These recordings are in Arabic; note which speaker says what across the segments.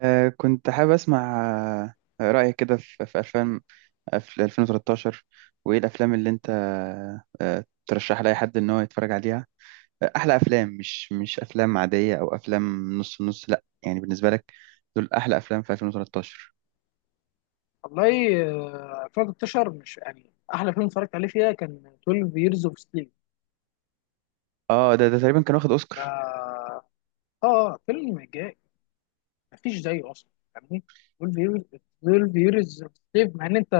Speaker 1: كنت حابب أسمع رأيك كده في أفلام في 2013. وإيه الأفلام اللي أنت ترشح لأي حد إن هو يتفرج عليها؟ أحلى أفلام، مش أفلام عادية أو أفلام نص نص، لأ يعني بالنسبة لك دول أحلى أفلام في 2013.
Speaker 2: والله. آه، 2013 مش يعني احلى فيلم اتفرجت عليه فيها كان 12 years of sleep.
Speaker 1: ده تقريبا كان واخد
Speaker 2: ده
Speaker 1: أوسكار.
Speaker 2: اه فيلم جاي، مفيش زيه اصلا، فاهمني. 12 years، 12 years of sleep، مع ان انت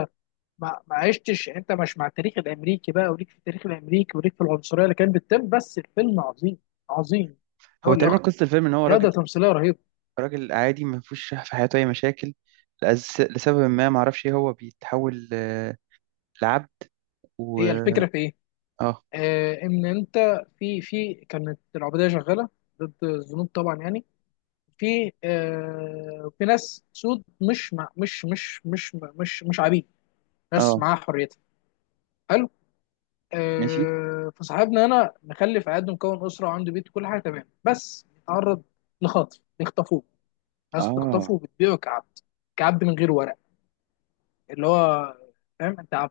Speaker 2: ما عشتش يعني، انت مش مع التاريخ الامريكي بقى، وليك في التاريخ الامريكي، وليك في العنصريه اللي كانت بتتم، بس الفيلم عظيم، عظيم.
Speaker 1: هو
Speaker 2: اقول لك،
Speaker 1: تقريبا قصة الفيلم إن هو راجل
Speaker 2: جوده تمثيليه رهيبه.
Speaker 1: راجل عادي ما فيهوش في حياته أي مشاكل. لسبب ما معرفش إيه هو بيتحول، لعبد. و
Speaker 2: هي الفكره في ايه؟
Speaker 1: آه
Speaker 2: آه ان انت في كانت العبوديه شغاله ضد الذنوب طبعا يعني. في آه في ناس سود، مش مع مش مش مش مش مش عبيد، ناس
Speaker 1: آه،
Speaker 2: معاها حريتها. حلو.
Speaker 1: ماشي،
Speaker 2: آه فصاحبنا هنا مخلف عقد، مكون اسره وعنده بيت وكل حاجه تمام، بس يتعرض لخطف، يخطفوه. ناس بتخطفه
Speaker 1: آه.
Speaker 2: وبتبيعه كعبد، كعبد من غير ورق، اللي هو فاهم انت عبد،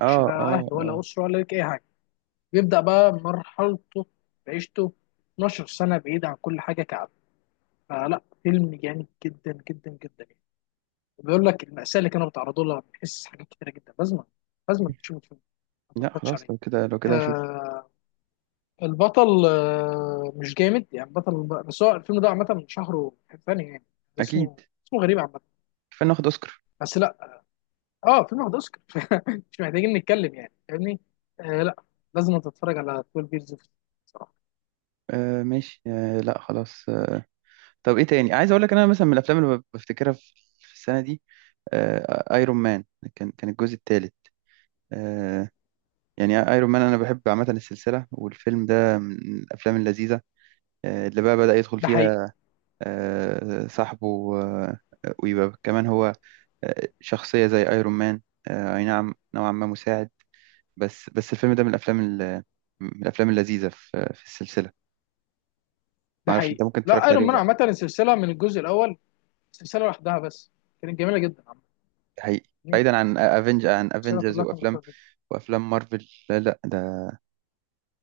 Speaker 1: اه،
Speaker 2: لا
Speaker 1: اه،
Speaker 2: اهل
Speaker 1: اه.
Speaker 2: ولا اسره ولا لك اي حاجه. بيبدا بقى مرحلته، بعيشته، 12 سنه بعيد عن كل حاجه كعبد. فلا فيلم جامد جدا جدا جدا. بيقول لك المأساة اللي كانوا بيتعرضوا لها، بتحس حاجات كتيرة جدا. لازم، لازم تشوف الفيلم، ما
Speaker 1: لا
Speaker 2: تتفرجش
Speaker 1: خلاص،
Speaker 2: عليه.
Speaker 1: لو كده، لو كده هشوف.
Speaker 2: آه البطل آه مش جامد يعني بطل، بس هو الفيلم ده عامة من شهره ثاني يعني.
Speaker 1: اكيد،
Speaker 2: اسمه، اسمه غريب عامة،
Speaker 1: كفايه ناخد اوسكار.
Speaker 2: بس لا. اه فيلم واخد اوسكار. مش محتاجين نتكلم يعني، فاهمني. آه لا، لازم تتفرج على 12 بيرز صراحة.
Speaker 1: آه، ماشي، آه. لا خلاص، آه. طب ايه تاني؟ عايز اقول لك انا مثلا، من الافلام اللي بفتكرها في السنه دي، آه، ايرون مان. كان الجزء الثالث. آه، يعني ايرون مان انا بحب عامه السلسله، والفيلم ده من الافلام اللذيذه، اللي بقى بدأ يدخل
Speaker 2: ده حقيقي.
Speaker 1: فيها صاحبه، ويبقى كمان هو شخصيه زي ايرون مان، اي نعم، نوعا ما مساعد. بس الفيلم ده من من الافلام اللذيذه في السلسله. ما
Speaker 2: ده
Speaker 1: اعرفش
Speaker 2: حقيقي.
Speaker 1: انت ممكن
Speaker 2: لا
Speaker 1: اتفرجت عليه
Speaker 2: ايرون
Speaker 1: ولا
Speaker 2: مان
Speaker 1: لا؟
Speaker 2: عامة السلسلة من الجزء الأول، سلسلة لوحدها، بس كانت جميلة جدا عامة.
Speaker 1: ده حقيقي. بعيدا عن
Speaker 2: السلسلة
Speaker 1: افنجرز
Speaker 2: كلها كانت
Speaker 1: وافلام مارفل. لا لا، ده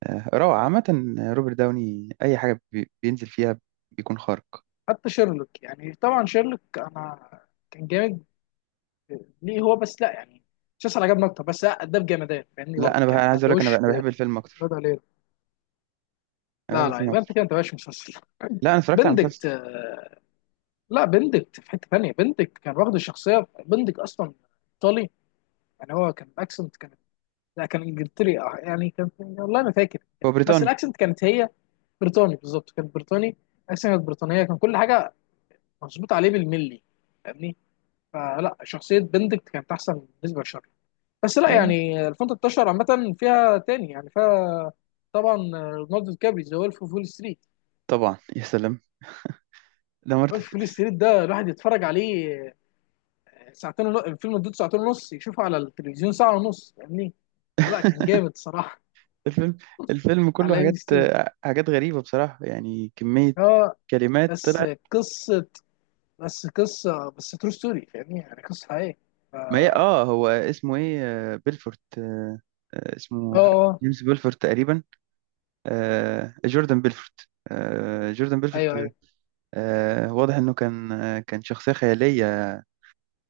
Speaker 1: روعه عامه. روبرت داوني اي حاجه بينزل فيها بيكون خارق.
Speaker 2: حتى شيرلوك. يعني طبعا شيرلوك انا كان جامد، ليه هو بس، لا يعني مسلسل عجبني اكتر، بس لا اداه بجمدان، فاهمني
Speaker 1: لا،
Speaker 2: برضه
Speaker 1: انا بح-
Speaker 2: يعني،
Speaker 1: انا
Speaker 2: ما
Speaker 1: عايز اقول لك، انا ب-
Speaker 2: اداهوش.
Speaker 1: انا بحب الفيلم اكتر.
Speaker 2: بندى ليه؟
Speaker 1: انا بحب
Speaker 2: لا لا،
Speaker 1: الفيلم
Speaker 2: يبقى انت
Speaker 1: اكتر.
Speaker 2: كده انت مش مسلسل.
Speaker 1: لا انا اتفرجت على
Speaker 2: بندكت،
Speaker 1: المسلسل.
Speaker 2: آه، لا بندكت في حته ثانيه، بندكت كان واخد الشخصيه، بندكت اصلا ايطالي يعني. هو كان الاكسنت كانت، لا كان انجلتري، آه، يعني كان، والله ما فاكر كان،
Speaker 1: هو
Speaker 2: بس
Speaker 1: بريطاني.
Speaker 2: الاكسنت كانت هي بريطاني، بالظبط كان بريطاني. الاكسنت كانت بريطانيه، كان كل حاجه مظبوط عليه بالملي، فاهمني. فلا شخصيه بندكت كانت احسن بالنسبه لشارلوك. بس لا
Speaker 1: لا،
Speaker 2: يعني، 2013 عامة فيها تاني يعني فيها طبعا ليوناردو دي كابري، ذا ويلف اوف وول ستريت.
Speaker 1: طبعا يا سلام، ده مارتن.
Speaker 2: ويلف اوف وول ستريت ده، الواحد يتفرج عليه ساعتين ونص، الفيلم مدته ساعتين ونص، يشوفه على التلفزيون ساعة ونص، فاهمني؟ لا كان جامد صراحة.
Speaker 1: الفيلم الفيلم كله
Speaker 2: على ام
Speaker 1: حاجات،
Speaker 2: 2.
Speaker 1: حاجات غريبه بصراحه، يعني كميه
Speaker 2: اه،
Speaker 1: كلمات
Speaker 2: بس
Speaker 1: طلعت.
Speaker 2: قصة، بس قصة، بس ترو ستوري، فاهمني؟ يعني قصة حقيقية. ف-
Speaker 1: ما هي،
Speaker 2: اه.
Speaker 1: هو اسمه ايه؟ بيلفورت،
Speaker 2: اه،
Speaker 1: اسمه
Speaker 2: اه،
Speaker 1: جيمس بيلفورت تقريبا. جوردان بيلفورت، جوردان بيلفورت.
Speaker 2: ايوه ايوه.
Speaker 1: واضح انه كان، كان شخصية خيالية،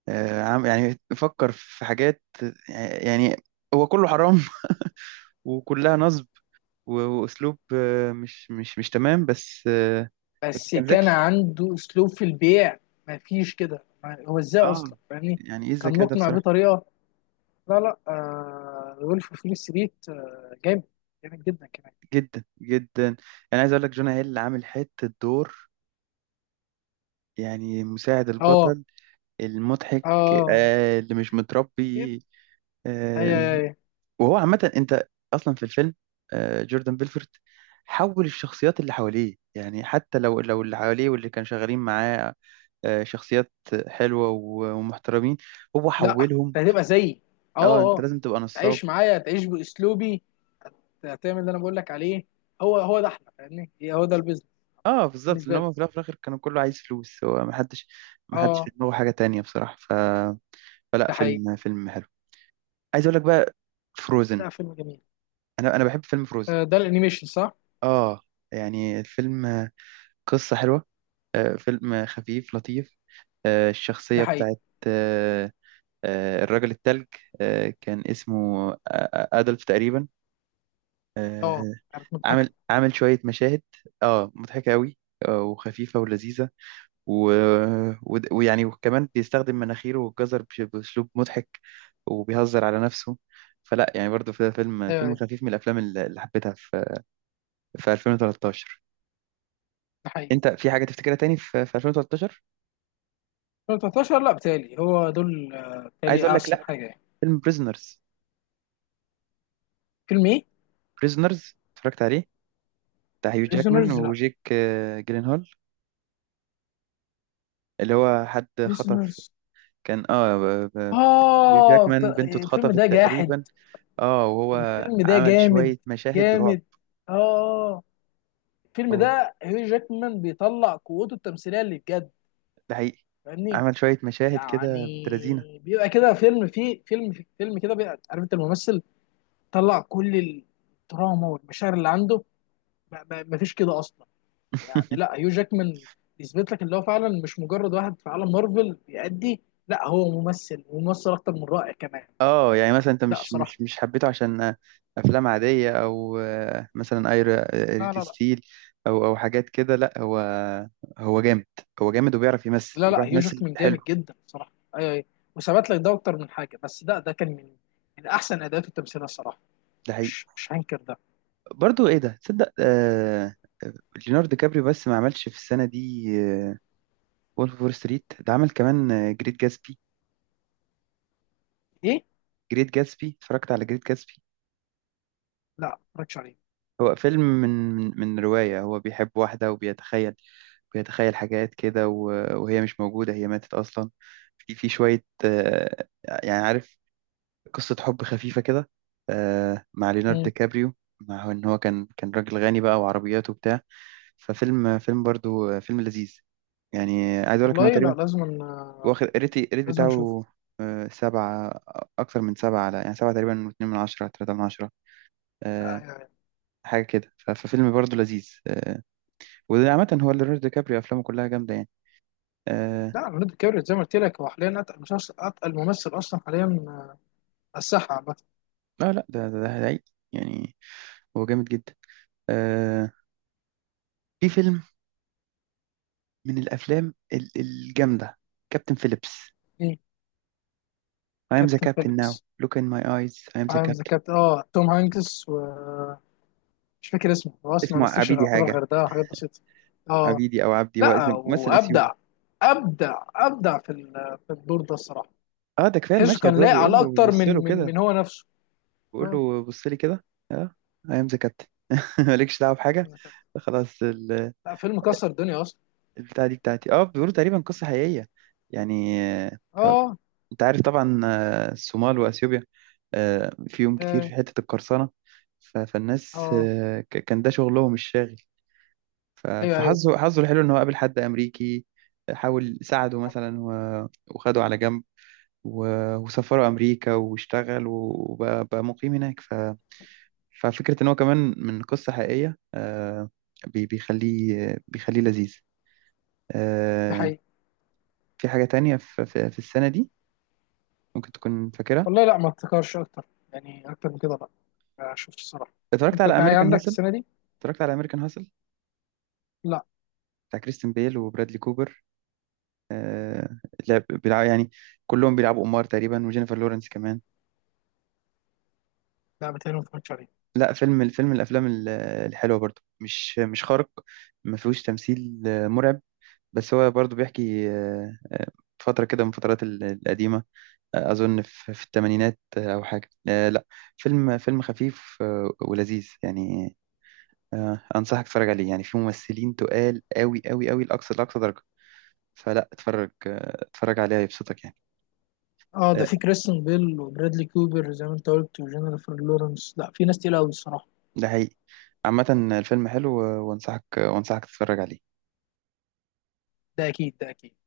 Speaker 1: عم يعني فكر في حاجات، يعني هو كله حرام. وكلها نصب. واسلوب مش تمام، بس بس
Speaker 2: بس
Speaker 1: كان
Speaker 2: كان
Speaker 1: ذكي.
Speaker 2: عنده اسلوب في البيع، ما فيش كده. ما- هو ازاي
Speaker 1: اه،
Speaker 2: اصلا، فاهمني؟
Speaker 1: يعني ايه
Speaker 2: كان
Speaker 1: الذكاء ده
Speaker 2: مقنع
Speaker 1: بصراحة؟
Speaker 2: بطريقة. لا لا، آه وولف اوف وول ستريت آه جامد، جامد جدا كمان.
Speaker 1: جدا جدا. انا عايز اقول لك، جونا هيل عامل حتة دور، يعني مساعد
Speaker 2: اه
Speaker 1: البطل المضحك،
Speaker 2: اه.
Speaker 1: اللي مش
Speaker 2: جد-.
Speaker 1: متربي.
Speaker 2: اي
Speaker 1: آه،
Speaker 2: اي اي.
Speaker 1: وهو عامة أنت أصلا في الفيلم، جوردن بيلفورت حول الشخصيات اللي حواليه، يعني حتى لو اللي حواليه واللي كانوا شغالين معاه شخصيات حلوة ومحترمين، هو
Speaker 2: لا
Speaker 1: حولهم.
Speaker 2: انت هتبقى زيي.
Speaker 1: اه،
Speaker 2: اه
Speaker 1: انت
Speaker 2: اه.
Speaker 1: لازم تبقى نصاب.
Speaker 2: تعيش معايا، تعيش باسلوبي، تعمل اللي انا بقول لك عليه. هو ده احنا، فاهمني، هي- هو ده البيزنس.
Speaker 1: اه بالظبط، لان
Speaker 2: بالنسبه لي.
Speaker 1: هو في الأول وفي الاخر كانوا كله عايز فلوس، هو ما حدش في
Speaker 2: اه.
Speaker 1: دماغه حاجة تانية بصراحة. فلا،
Speaker 2: ده حقيقي.
Speaker 1: فيلم حلو. عايز اقول لك بقى، فروزن.
Speaker 2: ده فيلم جميل.
Speaker 1: انا بحب فيلم فروزن.
Speaker 2: آه ده الانيميشن صح.
Speaker 1: اه يعني الفيلم قصة حلوة. فيلم خفيف لطيف،
Speaker 2: ده
Speaker 1: الشخصية
Speaker 2: حقيقي.
Speaker 1: بتاعت، الراجل التلج، كان اسمه أدلف تقريبا.
Speaker 2: اه،
Speaker 1: آه،
Speaker 2: كانت مضحكه.
Speaker 1: عامل شوية مشاهد، اه مضحكة أوي، وخفيفة ولذيذة. و... ويعني وكمان بيستخدم مناخيره والجزر بأسلوب مضحك، وبيهزر على نفسه. فلا يعني برضه، في فيلم
Speaker 2: ايوه
Speaker 1: فيلم
Speaker 2: ايوه.
Speaker 1: خفيف من الأفلام اللي حبيتها في في 2013.
Speaker 2: ده حقيقي.
Speaker 1: أنت في حاجة تفتكرها تاني في في 2013؟
Speaker 2: 2013 لا بتالي هو دول، آه،
Speaker 1: عايز
Speaker 2: بتالي
Speaker 1: أقول لك،
Speaker 2: احسن
Speaker 1: لا،
Speaker 2: حاجه يعني.
Speaker 1: فيلم بريزنرز.
Speaker 2: فيلم ايه؟
Speaker 1: بريزنرز، اتفرجت عليه، بتاع هيو جاكمان
Speaker 2: بريزونرز لا.
Speaker 1: وجيك جيلنهول، اللي هو حد خطف.
Speaker 2: بريزونرز،
Speaker 1: كان هيو
Speaker 2: اه ط-
Speaker 1: جاكمان بنته
Speaker 2: الفيلم
Speaker 1: اتخطفت
Speaker 2: ده جاحد.
Speaker 1: تقريبا. اه، وهو
Speaker 2: الفيلم ده
Speaker 1: عمل
Speaker 2: جامد،
Speaker 1: شوية مشاهد رعب.
Speaker 2: جامد. اه. الفيلم
Speaker 1: هو
Speaker 2: ده هيو جاكمان بيطلع قوته التمثيليه اللي بجد،
Speaker 1: ده حقيقي،
Speaker 2: فاهمني.
Speaker 1: عمل شوية مشاهد كده، بنت لذينة.
Speaker 2: يعني بيبقى كده فيلم فيه، فيلم فيلم كده بيبقى عارف انت الممثل طلع كل الدراما والمشاعر اللي عنده. ما فيش كده اصلا يعني. لا هيو جاكمان يثبت لك اللي هو فعلا مش مجرد واحد في عالم مارفل بيأدي، لا هو ممثل وممثل اكتر من رائع كمان.
Speaker 1: اه، يعني مثلا انت
Speaker 2: لا
Speaker 1: مش
Speaker 2: صراحه.
Speaker 1: مش مش حبيته عشان افلام عادية، او مثلا ايرا
Speaker 2: لا
Speaker 1: ريد
Speaker 2: لا
Speaker 1: ستيل، او حاجات كده؟ لا، هو، هو جامد هو جامد وبيعرف يمثل،
Speaker 2: لا
Speaker 1: وبيعرف
Speaker 2: هيوجك
Speaker 1: يمثل
Speaker 2: من
Speaker 1: حلو.
Speaker 2: جامد جدا صراحه. ايوه ايوه. وثبت لك ده اكتر من حاجه، بس ده كان من من احسن اداءات التمثيل الصراحه.
Speaker 1: ده حقيقي.
Speaker 2: مش، مش هنكر ده.
Speaker 1: برضو ايه ده؟ تصدق، آه، ليوناردو كابريو، بس ما عملش في السنة دي وولف اوف وول ستريت، ده عمل كمان جريت جاتسبي.
Speaker 2: ايه؟
Speaker 1: جريت جاتسبي، اتفرجت على جريت جاتسبي؟
Speaker 2: لا ما اتفرجتش عليه.
Speaker 1: هو فيلم من، من رواية. هو بيحب واحدة وبيتخيل، بيتخيل حاجات كده، وهي مش موجودة، هي ماتت أصلا. في شوية، يعني عارف، قصة حب خفيفة كده، مع ليوناردو
Speaker 2: مم.
Speaker 1: كابريو. مع ان هو كان راجل غني بقى وعربياته وبتاع. ففيلم، فيلم برضو فيلم لذيذ يعني. عايز اقول لك ان هو
Speaker 2: والله لا
Speaker 1: تقريبا
Speaker 2: لازم، آه،
Speaker 1: واخد الريت
Speaker 2: لازم نشوفه.
Speaker 1: بتاعه سبعة. أكتر من سبعة على، يعني سبعة تقريبا، واتنين من عشرة، تلاتة من عشرة، آه،
Speaker 2: آه،
Speaker 1: حاجة كده. ففيلم برضه لذيذ. وده عامة هو ليوناردو دي كابريو، أفلامه كلها جامدة يعني. آه،
Speaker 2: لا ليوناردو كابريو زي ما قلت لك، هو حاليا اتقل مسلسل، اتقل ممثل اصلا حاليا، آه، على الساحه عامه.
Speaker 1: لا لا، ده، ده هيعيق. يعني هو جامد جدا. آه، في فيلم من الجامدة، كابتن فيليبس.
Speaker 2: ايه؟
Speaker 1: I am the
Speaker 2: كابتن
Speaker 1: captain now.
Speaker 2: فيليبس.
Speaker 1: Look in my eyes, I am the
Speaker 2: عامل ذا
Speaker 1: captain.
Speaker 2: كابتن، اه توم هانكس و، مش فاكر اسمه، هو اسمه ما
Speaker 1: اسمه
Speaker 2: مثلش
Speaker 1: عبيدي
Speaker 2: يعتبر
Speaker 1: حاجة.
Speaker 2: غير ده، حاجات بسيطه. اه.
Speaker 1: عبيدي أو عبدي، هو
Speaker 2: لا
Speaker 1: ممثل
Speaker 2: وابدع،
Speaker 1: أثيوبي.
Speaker 2: ابدع، ابدع في ال- في الدور ده الصراحه.
Speaker 1: اه، ده كفاية
Speaker 2: تحسه
Speaker 1: المشهد،
Speaker 2: كان
Speaker 1: هو
Speaker 2: لايق
Speaker 1: بيقول
Speaker 2: على
Speaker 1: له
Speaker 2: اكتر
Speaker 1: بيبص له
Speaker 2: من من
Speaker 1: كده،
Speaker 2: من هو نفسه.
Speaker 1: بقول
Speaker 2: اه.
Speaker 1: له بص لي كده. اه، ايام ذا كابتن. مالكش دعوه بحاجه.
Speaker 2: عايز كده.
Speaker 1: خلاص
Speaker 2: لا فيلم كسر الدنيا اصلا.
Speaker 1: البتاعه دي بتاعتي. اه، بيقولوا تقريبا قصه حقيقيه يعني.
Speaker 2: اه.
Speaker 1: انت عارف طبعا، الصومال واثيوبيا، فيهم كتير
Speaker 2: اه.
Speaker 1: في حته القرصنه. فالناس،
Speaker 2: اه.
Speaker 1: كان ده شغلهم الشاغل.
Speaker 2: ايوه ايوه.
Speaker 1: فحظه، حظه الحلو ان هو قابل حد امريكي. حاول ساعده مثلا، وخده على جنب، وسافره امريكا، واشتغل وبقى، بقى مقيم هناك. ففكرة إن هو كمان من قصة حقيقية بيخليه لذيذ.
Speaker 2: ده
Speaker 1: آه،
Speaker 2: حقيقي.
Speaker 1: في حاجة تانية في السنة دي ممكن تكون فاكرها؟
Speaker 2: والله لا ما افتكرش اكتر، يعني اكتر من كده لا، ما شفتش الصراحه.
Speaker 1: اتفرجت
Speaker 2: انت
Speaker 1: على
Speaker 2: في حاجه
Speaker 1: أمريكان
Speaker 2: عندك
Speaker 1: هاسل.
Speaker 2: السنه دي؟
Speaker 1: اتفرجت على أمريكان هاسل
Speaker 2: لا.
Speaker 1: بتاع كريستين بيل وبرادلي كوبر. آه، لعب بيلعب يعني، كلهم بيلعبوا أمار تقريبا، وجينيفر لورنس كمان.
Speaker 2: لا، بتهيألي ما اتفرجتش عليه.
Speaker 1: لا، فيلم، الفيلم من الحلوة برضو، مش خارق. ما فيهوش تمثيل مرعب، بس هو برضو بيحكي فترة كده من فترات القديمة. أظن في الثمانينات أو حاجة، لا. فيلم خفيف ولذيذ يعني. أنصحك تتفرج عليه، يعني فيه ممثلين تقال قوي قوي قوي، لأقصى درجة. فلا اتفرج، اتفرج عليه هيبسطك يعني.
Speaker 2: اه ده
Speaker 1: آه،
Speaker 2: في كريستون بيل وبرادلي كوبر زي ما انت قلت، وجينيفر لورنس، لا في ناس تقيله قوي الصراحه.
Speaker 1: ده حقيقي. عامة الفيلم حلو، وأنصحك تتفرج عليه.
Speaker 2: ده اكيد، ده اكيد.